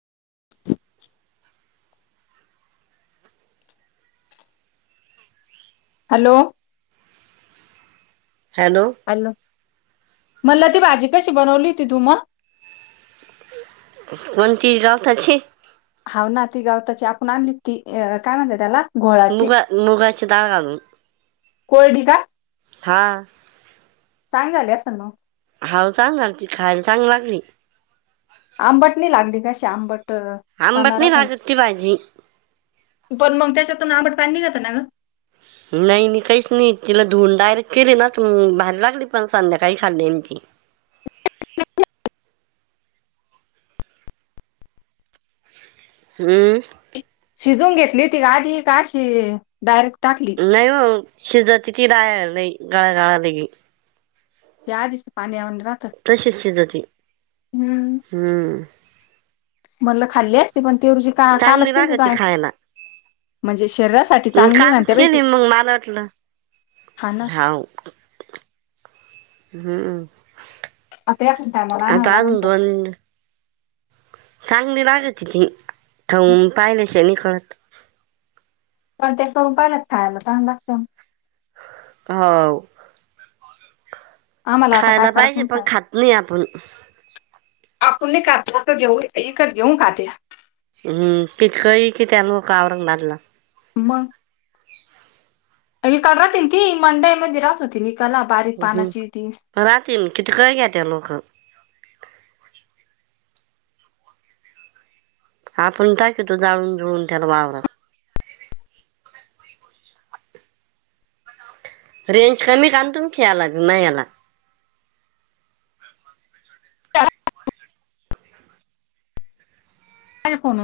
[inaudible] Hello. Hello. Hello. मनलं, ती भाजी कशी बनवली होती तूम? कोणती? गवताची. हाव ना. ती गावताची. आपण आणली ती. काय म्हणत्या त्याला? घोळाची मुगा- मुगाची दाळ घालून. कोरडी का हा. चांगली झाली असल मंग. हाव चांगल झालती. खायला चांगल लागली. आंबट नाही लागली का? अशी आंबट, आंबट पना नाही राहतो ना. लागत ती भाजी पण मग त्याच्यातून, आंबट पाणी निघत ना गं. नाही- नाही, काहीच नाही. तिला धुवून डायरेक्ट केले ना. भारी लागली. पण संध्याकाळी खाल्ली मी ती. हम्म. शिजऊन घेतली होती का, आधी? का अशी, डायरेक्ट टाकली? नाही ओ. शिजति की राय नाही. गाळना लगी. ते आधीच तर, पाण्यावाणी राहत. तशीच शिजति. हम्म, हं. म्हणलं खाल्ली असती. पण ती रोजी का कालच चांगली केलती लागती खायला [unintelligible] म्हणजे शरीरासाठी मी चांगली कालच म्हणत्या बाई ती. केली मग मला वाटलं हा ना हाव. हम्म. आता एखाद्या टायमाला आणावं आता लागल अजून पण दोन चांगली लागती ती. खाऊन पाहिल्याशिवाय नाही कळत. पण त्या पाहून, खायाला चांगलं लागत. हाव. आम्हाला आता काय खायला करा पाहिजे तुम्ही पण सांगा. खात नाही आपण. आपण नाही खात ना तर देऊ दे एकच घेऊन खाते. हम्म पितकळी कि त्या लोकं औरंगाबादला? म [unintelligible] मंडई मध्ये राहत होती निकाला बारीक पानाची ती. राहतीन किती काय घ्या त्या लोकं. आपण टाकेतो जाळून जुळून त्याला वावरात. रेंज कमी कान तुमची आलं का नाही आला. [unintelligible] आहे फोनून.